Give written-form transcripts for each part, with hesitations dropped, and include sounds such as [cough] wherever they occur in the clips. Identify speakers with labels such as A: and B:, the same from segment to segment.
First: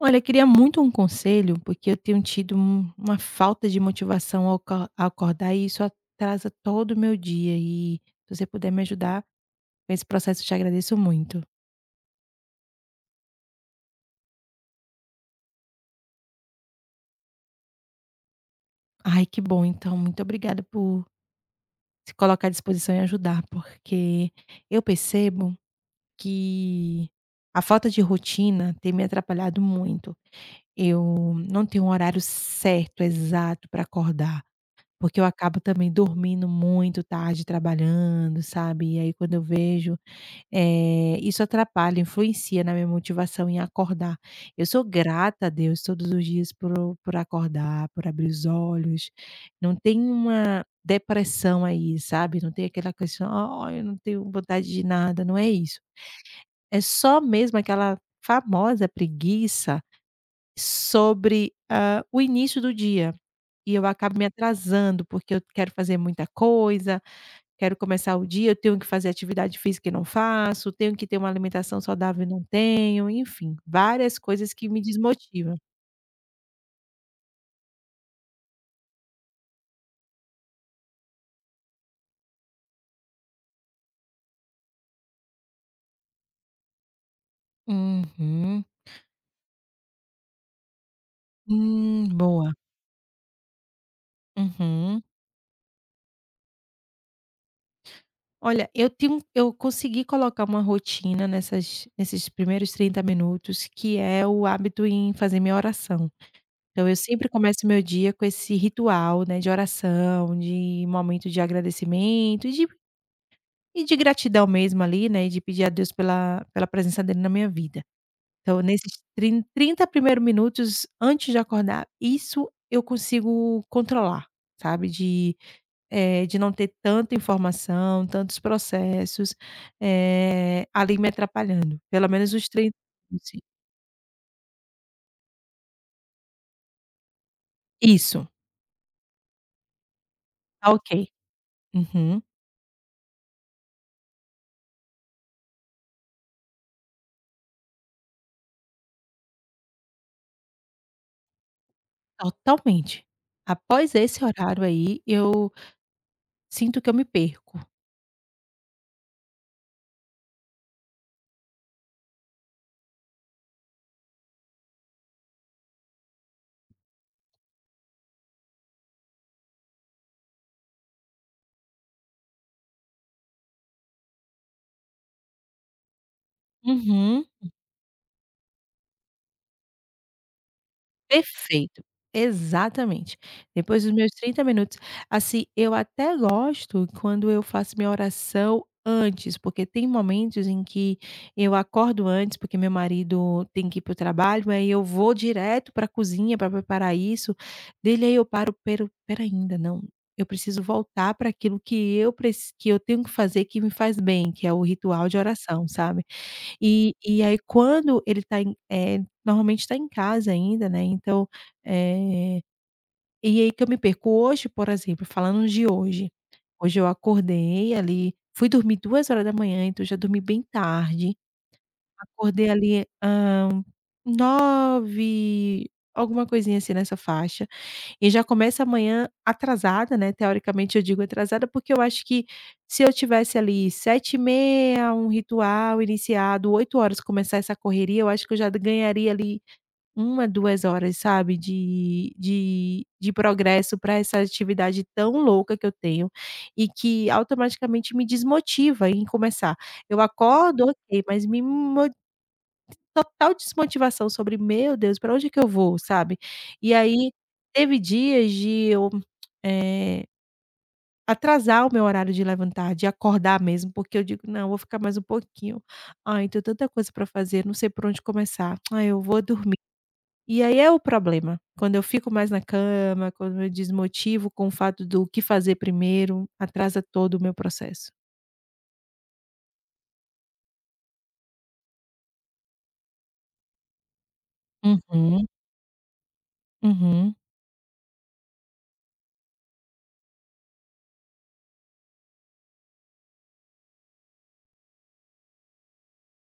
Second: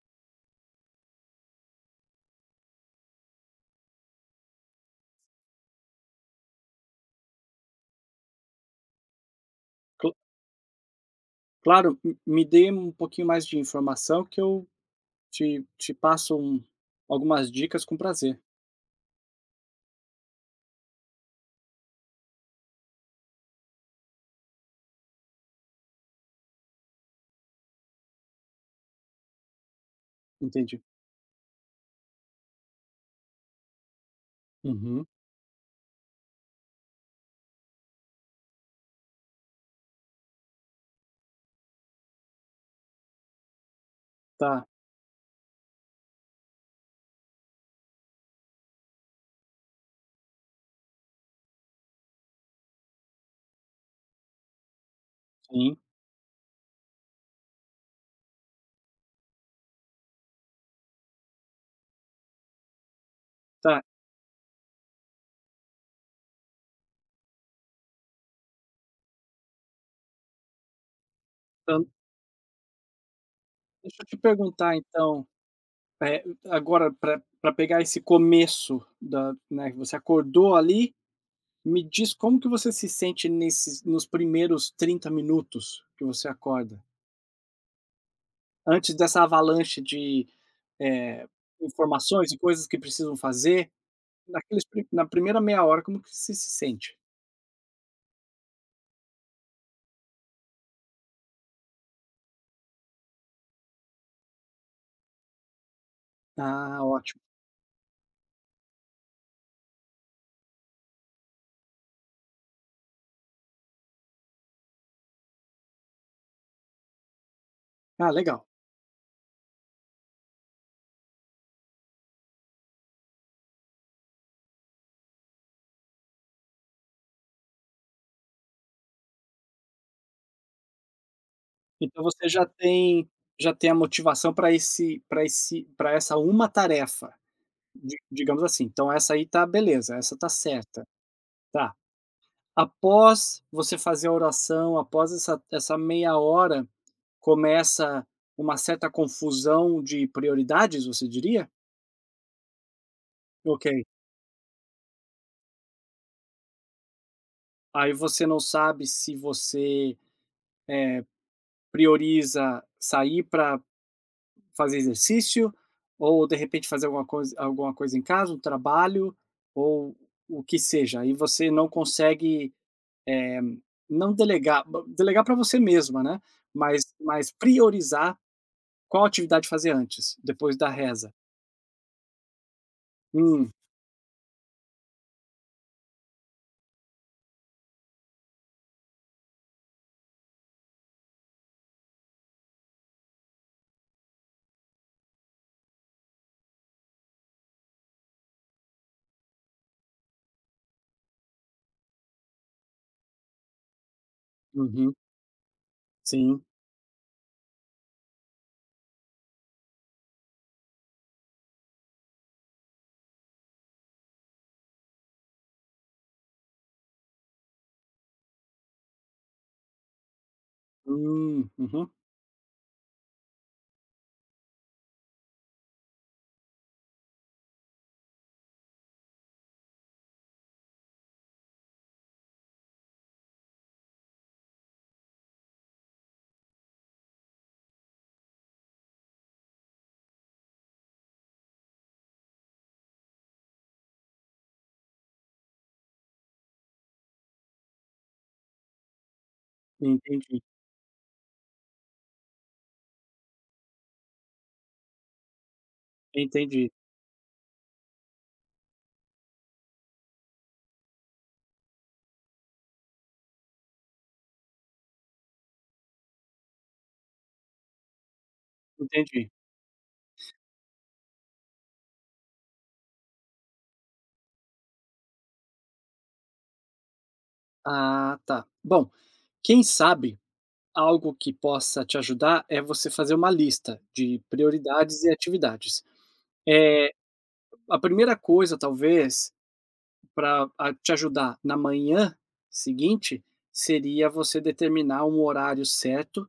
A: Olha, eu queria muito um conselho, porque eu tenho tido uma falta de motivação ao acordar, e isso atrasa todo o meu dia, e se você puder me ajudar com esse
B: Cl
A: processo, eu te agradeço muito.
B: claro, m me dê um pouquinho mais de informação que eu te passo algumas dicas com prazer.
A: Ai, que bom então, muito obrigada por se colocar à disposição e ajudar, porque eu percebo que a falta de rotina tem me atrapalhado muito.
B: Entendi.
A: Eu não tenho um horário certo, exato, para acordar.
B: Uhum.
A: Porque eu acabo também dormindo muito tarde trabalhando, sabe. E aí quando eu vejo, isso atrapalha, influencia na minha motivação em acordar.
B: Tá,
A: Eu sou grata a Deus todos os dias por acordar, por abrir os olhos. Não tem uma depressão aí, sabe. Não tem aquela questão: "Ai, eu não tenho vontade de nada", não é
B: sim.
A: isso. É só mesmo aquela famosa preguiça sobre, o início do dia. E
B: Tá,
A: eu acabo me atrasando, porque eu quero fazer muita coisa, quero começar o dia, eu tenho que fazer atividade física e não faço, tenho que ter uma alimentação
B: então
A: saudável e não tenho, enfim,
B: deixa eu te
A: várias coisas que
B: perguntar
A: me
B: então,
A: desmotivam.
B: eh, agora para pra pegar esse começo da, né, que você acordou ali, me diz como que você se sente nesses nos primeiros 30 minutos que você acorda?
A: Uhum.
B: Antes dessa avalanche de, eh, informações e
A: Boa.
B: coisas que precisam fazer, Naqueles pri
A: Uhum.
B: na primeira meia hora, como que você se sente?
A: Olha, eu consegui colocar uma rotina nessas nesses primeiros 30 minutos, que é o hábito em fazer minha oração.
B: "Ah,
A: Então eu
B: ótimo.
A: sempre começo meu dia com esse ritual, né, de oração, de momento de agradecimento e de gratidão mesmo ali, né, e de pedir a Deus pela presença dele na minha vida.
B: Ah, legal."
A: Então nesses trin 30 primeiros minutos antes de acordar, isso eu consigo controlar, sabe, de não ter tanta informação, tantos processos, ali me atrapalhando,
B: Então
A: pelo
B: você
A: menos
B: já
A: os 30
B: tem,
A: minutos.
B: já tem a motivação para esse, para essa uma tarefa, di
A: Isso,
B: digamos assim. Então essa aí tá beleza, essa tá
A: tá
B: certa,
A: ok.
B: tá.
A: Uhum,
B: Após você fazer a oração, após essa meia hora, começa uma certa confusão de prioridades, você diria?
A: totalmente.
B: Ok.
A: Após esse horário aí, eu sinto que eu me perco.
B: Aí você não sabe se você prioriza sair para fazer exercício, ou de repente fazer alguma coisa em casa, um trabalho, ou o que seja, e você não consegue não delegar, delegar para você mesma, né? Mas,
A: Uhum.
B: mas priorizar qual atividade fazer antes, depois da reza.
A: Perfeito, exatamente.
B: Hum,
A: Depois dos meus 30 minutos, assim, eu até gosto quando eu faço minha oração antes, porque tem momentos em que eu acordo antes, porque meu marido tem que ir para o trabalho, aí eu vou direto para a cozinha para preparar isso dele. Aí eu paro, pero pera, ainda não, eu preciso voltar para aquilo que eu tenho que fazer, que me faz bem, que é o
B: uhum,
A: ritual de oração, sabe.
B: sim.
A: E aí, quando ele normalmente tá em casa ainda, né, então, eh, e aí que eu me perco. Hoje, por exemplo, falando de hoje, hoje eu acordei ali, fui dormir 2 horas da manhã, então já dormi bem tarde.
B: Uhum,
A: Acordei ali 9, alguma coisinha assim, nessa faixa. E já começa amanhã atrasada, né, teoricamente eu digo atrasada, porque eu acho que se eu tivesse ali 7h30 um ritual iniciado, 8 horas começar essa correria, eu acho que eu já ganharia ali uma, 2 horas, sabe, de progresso para essa atividade tão louca que eu tenho, e que automaticamente me desmotiva em começar. Eu
B: entendi,
A: acordo, ok, mas me mo total desmotivação sobre: "Meu Deus, para onde é que eu vou?", sabe.
B: entendi,
A: E aí teve dias de eu, eh, atrasar o meu horário de levantar, de acordar mesmo, porque eu digo: "Não, vou ficar mais um pouquinho. Ai, tenho tanta coisa para fazer, não sei por onde começar. Ai, eu vou
B: entendi.
A: dormir". E aí é o problema, quando eu fico mais na cama, quando eu desmotivo com o fato do que fazer primeiro, atrasa todo o meu processo.
B: Ah, tá. Bom, quem sabe algo que possa te ajudar é você fazer uma lista de prioridades e
A: Uhum,
B: atividades. É,
A: uhum,
B: a primeira coisa, talvez, para te ajudar na manhã seguinte, seria você determinar um horário certo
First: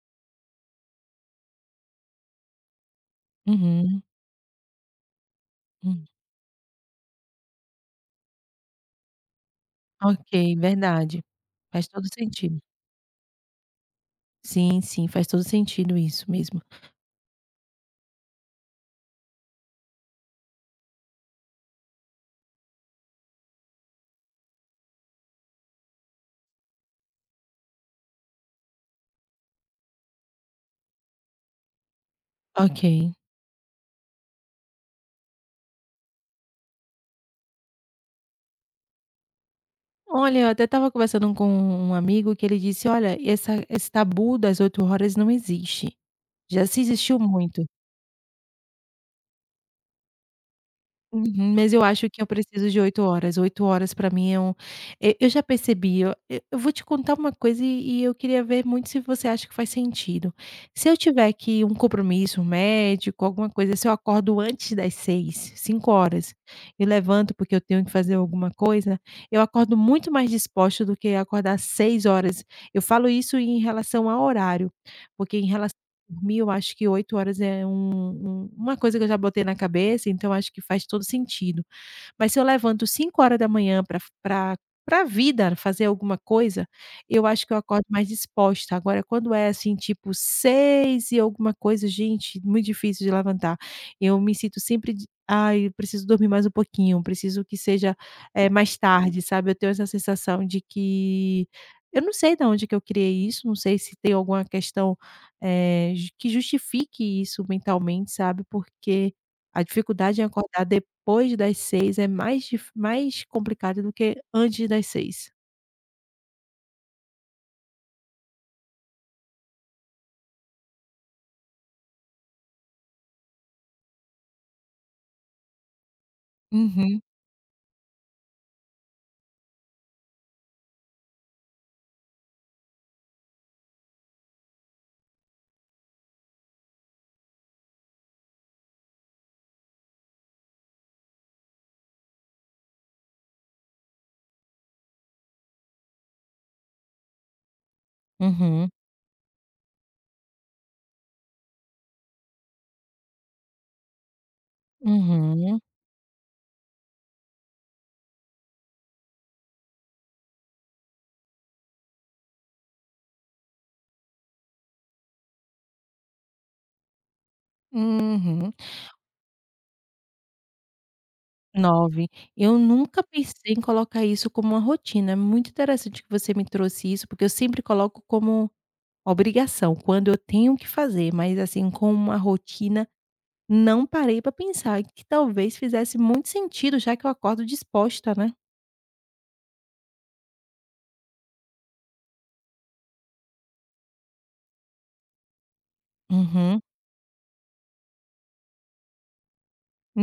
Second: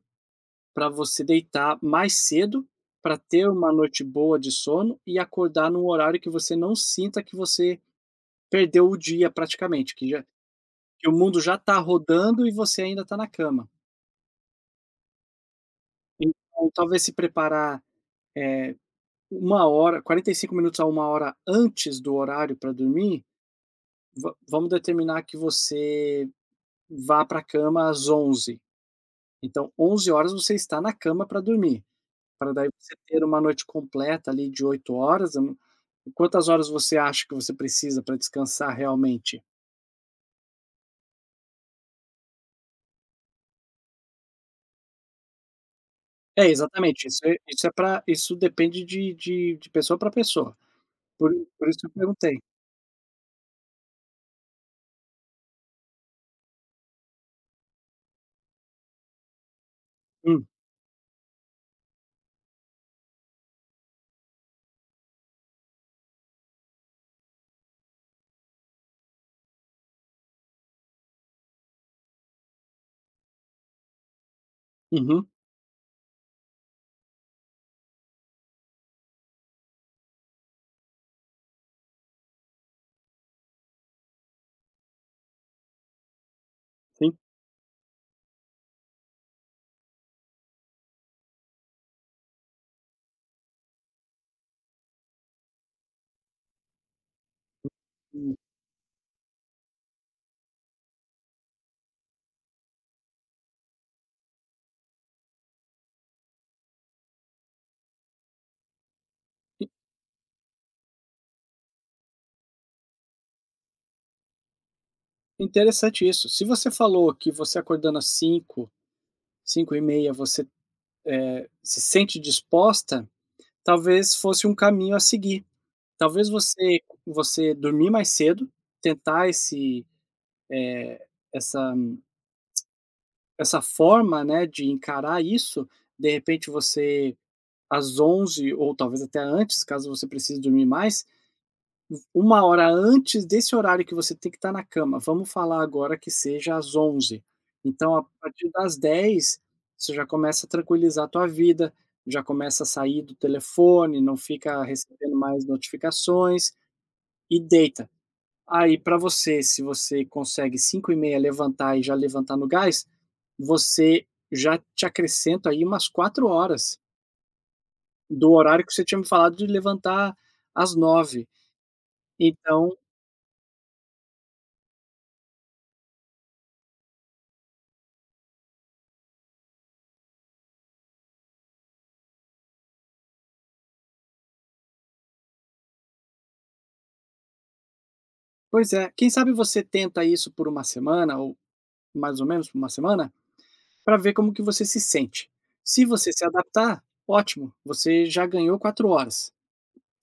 B: para você deitar mais cedo, para ter uma noite
A: uhum,
B: boa de sono e acordar num
A: hum.
B: horário que você não sinta que você perdeu o dia praticamente, que já,
A: Ok,
B: que o
A: verdade.
B: mundo já está
A: Faz todo
B: rodando e
A: sentido.
B: você ainda está na cama.
A: Sim, sim, faz todo sentido isso mesmo.
B: Então, talvez se preparar, eh, 1 hora 45 minutos a uma hora antes do horário para dormir, va vamos determinar que você vá para a cama às 11. Então 11 horas você está na cama para dormir, para daí
A: Ok.
B: você ter uma noite completa ali de 8 horas. Hum, quantas horas você acha que você precisa para descansar realmente?
A: Olha, eu até estava conversando com um amigo que ele disse: "Olha, essa esse tabu das 8 horas não existe.
B: É,
A: Já se
B: exatamente,
A: existiu
B: isso é
A: muito".
B: isso é pra, isso depende de pessoa para pessoa, por
A: Uhum,
B: por
A: mas
B: isso
A: eu
B: que eu
A: acho que eu
B: perguntei.
A: preciso de 8 horas. 8 horas para mim é um. E eu já percebi, eu vou te contar uma coisa, e eu queria ver muito se você acha que faz sentido.
B: Hum,
A: Se eu tiver aqui um compromisso, um médico, alguma coisa, se eu acordo antes das 6, 5 horas, e levanto porque eu tenho que fazer alguma coisa, eu acordo muito mais disposta do que acordar às 6 horas. Eu falo isso em relação ao horário,
B: uhum,
A: porque em relação dormir, eu acho que 8 horas é uma coisa que eu já botei na cabeça, então acho que faz todo sentido. Mas se eu levanto 5 horas da manhã para a vida, fazer alguma coisa,
B: sim.
A: eu acho que eu acordo mais disposta. Agora quando é, assim, tipo 6 e alguma coisa, gente, muito difícil de levantar. Eu me sinto sempre de: "Ai, eu preciso dormir mais um pouquinho, preciso que seja,
B: Hum,
A: mais tarde", sabe. Eu tenho essa sensação de que eu não sei de onde que eu criei isso, não sei se tem alguma questão, eh, ju que justifique isso mentalmente, sabe, porque a
B: in
A: dificuldade em acordar depois das 6 é mais complicado do que antes das seis h
B: interessante isso. Se você falou que você acordando às 5, 5:30 você se sente disposta, talvez fosse um caminho a seguir. Talvez
A: Uhum,
B: você dormir mais cedo, tentar esse essa essa forma, né, de encarar isso, de repente você às 11 ou talvez até antes, caso você precise dormir mais, uma hora antes desse horário que você tem que estar na cama, vamos falar agora que seja às 11. Então a partir
A: uhum,
B: das 10 você já começa a tranquilizar a tua vida, já começa a sair do telefone, não fica recebendo mais
A: uhum,
B: notificações e deita. Aí para você, se você consegue 5:30 levantar e já levantar no gás, você já te acrescenta aí umas 4 horas do
A: uhum.
B: horário que você tinha me falado de levantar às 9.
A: 9. Eu
B: Então
A: nunca pensei em colocar isso como uma rotina, é muito interessante que você me trouxe isso, porque eu sempre coloco como obrigação, quando eu tenho que fazer, mas assim, com uma rotina, não parei para pensar que talvez fizesse muito sentido, já que eu acordo disposta, né.
B: pois é, quem sabe você tenta isso por uma semana ou mais ou menos por uma semana, para ver como que você se sente. Se você se
A: Uhum,
B: adaptar, ótimo, você já ganhou 4 horas.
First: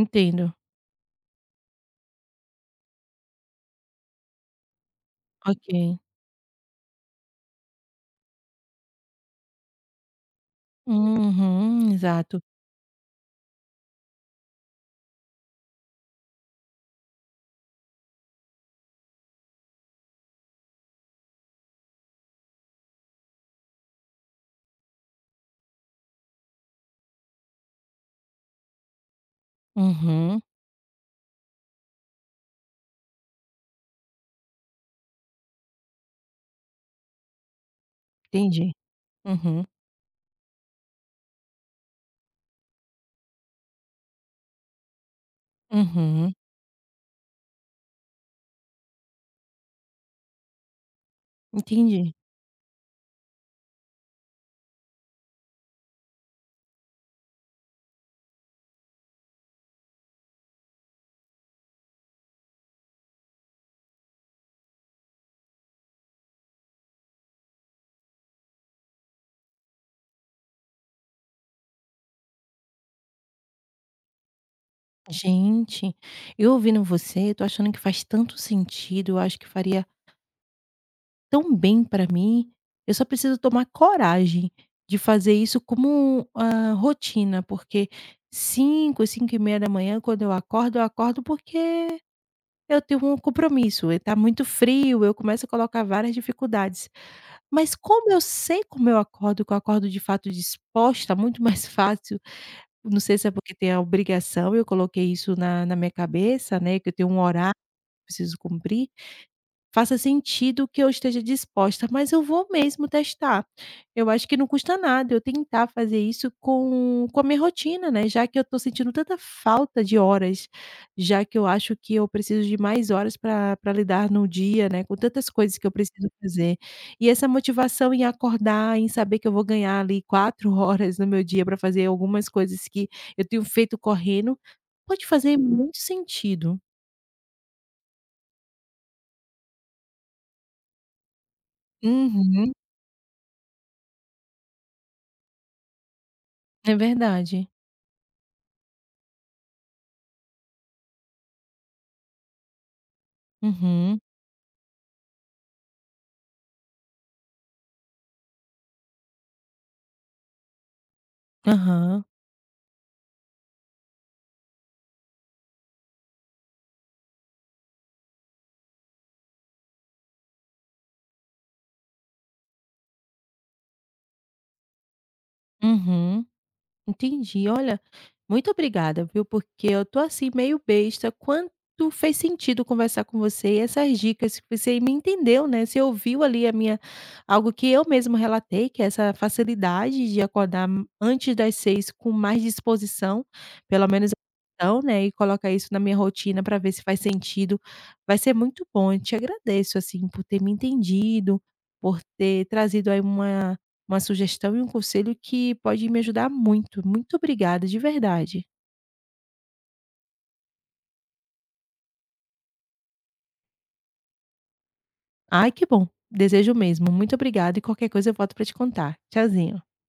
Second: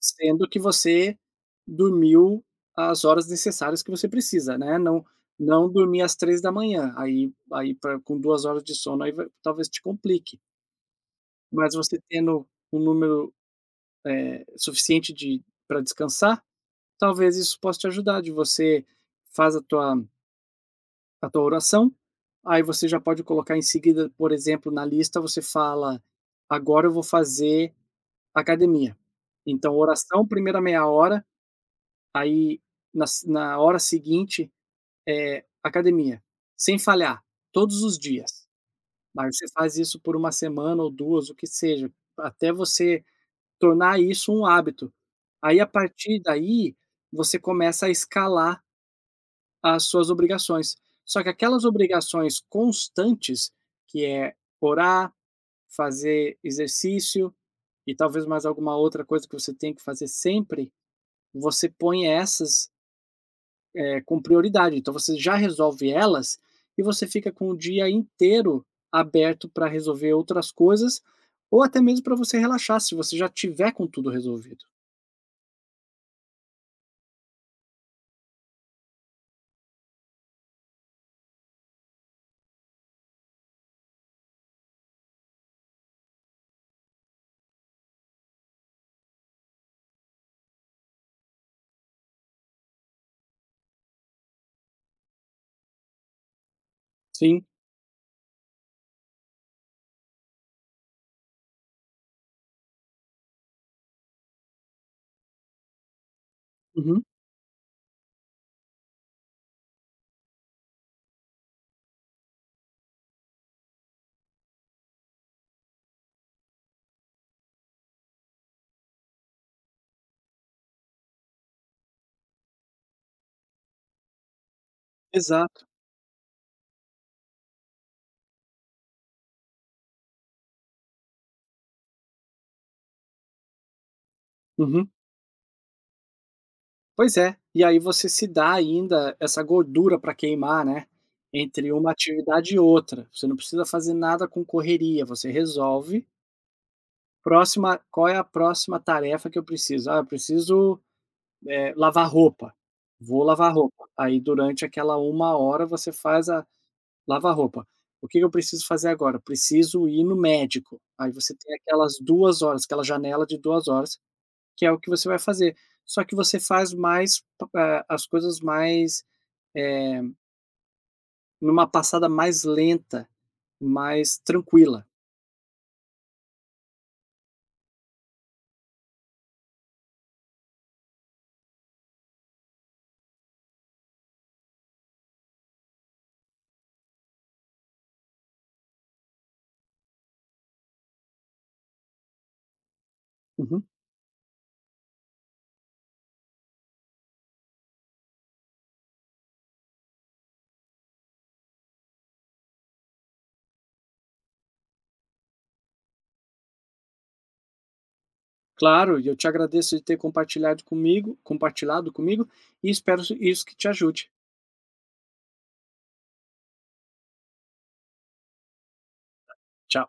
B: Sendo que você dormiu as horas necessárias que você precisa, né, não, não
A: Ok.
B: dormir às 3 da manhã, aí pra, com 2 horas de sono, aí vai talvez te complique. Mas
A: Uhum,
B: você
A: exato.
B: tendo um número, suficiente de, para descansar, talvez isso possa te ajudar, de você faz a tua oração, aí você já pode colocar em seguida, por exemplo, na lista você fala: "Agora eu vou fazer academia". Então oração,
A: Uhum.
B: primeira meia hora. Aí, na se na hora seguinte, academia, sem falhar, todos os dias.
A: Entendi.
B: Mas você
A: Uhum,
B: faz isso por uma semana ou 2, o que seja, até você tornar isso um hábito. Aí, a partir
A: uhum.
B: daí, você começa a escalar as suas obrigações. Só que aquelas
A: Entendi.
B: obrigações constantes, que é orar, fazer exercício e talvez mais alguma outra coisa que você tem que fazer sempre, você põe essas, é, com prioridade. Então você já resolve elas e você fica com o dia inteiro aberto para resolver outras coisas ou até mesmo para você relaxar se você já tiver com tudo resolvido.
A: Gente, eu ouvindo você, eu tô achando que faz tanto sentido, eu acho que faria tão bem pra mim. Eu só preciso tomar coragem de fazer isso como, rotina, porque 5, 5h30 da manhã quando eu acordo porque eu tenho um compromisso, e tá muito frio, eu começo a colocar várias dificuldades.
B: Sim,
A: Mas como eu sei como eu acordo, que eu acordo de fato disposta, muito [laughs] mais fácil. Não sei se é porque tem a obrigação, eu coloquei isso na minha cabeça, né, que eu
B: uhum,
A: tenho um horário que eu preciso cumprir. Faça sentido que eu esteja disposta, mas eu vou mesmo testar. Eu acho que não custa nada eu tentar fazer isso com a minha rotina, né, já que eu estou sentindo tanta falta de horas, já que eu acho que eu preciso de mais horas para pra lidar no dia, né, com tantas coisas
B: exato.
A: que eu preciso fazer. E essa motivação em acordar, em saber que eu vou ganhar ali 4 [laughs] horas no meu dia para fazer algumas coisas que eu tenho feito correndo,
B: Uhum.
A: pode fazer muito sentido.
B: Pois é. E aí você se dá ainda essa gordura para queimar, né? Entre uma
A: Uhum,
B: atividade e outra. Você não precisa fazer nada com correria. Você resolve.
A: é verdade.
B: Próxima, qual é a próxima tarefa que eu preciso? Ah, eu preciso, lavar roupa, vou lavar roupa.
A: Uhum.
B: Aí durante aquela uma hora você faz a lavar roupa. O que que eu preciso fazer agora? Preciso ir no médico. Aí você tem aquelas
A: Aham.
B: 2 horas, aquela janela de 2 horas, que é o que você vai fazer. Só que você faz mais pa as coisas mais, eh, numa passada mais lenta, mais tranquila.
A: Uhum. Entendi. Olha, muito obrigada, viu, porque eu tô assim meio besta, quanto fez sentido conversar com você, e essas dicas que você me entendeu, né, você ouviu ali a minha algo que eu mesmo relatei, que é essa facilidade de acordar antes das 6 com mais disposição,
B: Uhum.
A: pelo menos então, né, e colocar isso na minha rotina para ver se faz sentido. Vai ser muito bom, eu te agradeço, assim, por ter me entendido, por ter trazido aí uma sugestão e um conselho que pode me ajudar muito. Muito obrigada, de verdade.
B: Claro, e eu te agradeço de ter compartilhado comigo, e espero isso que te ajude.
A: Ai, que bom. Desejo mesmo. Muito obrigada, e qualquer coisa eu volto para te contar. Tchauzinho.
B: Tchau.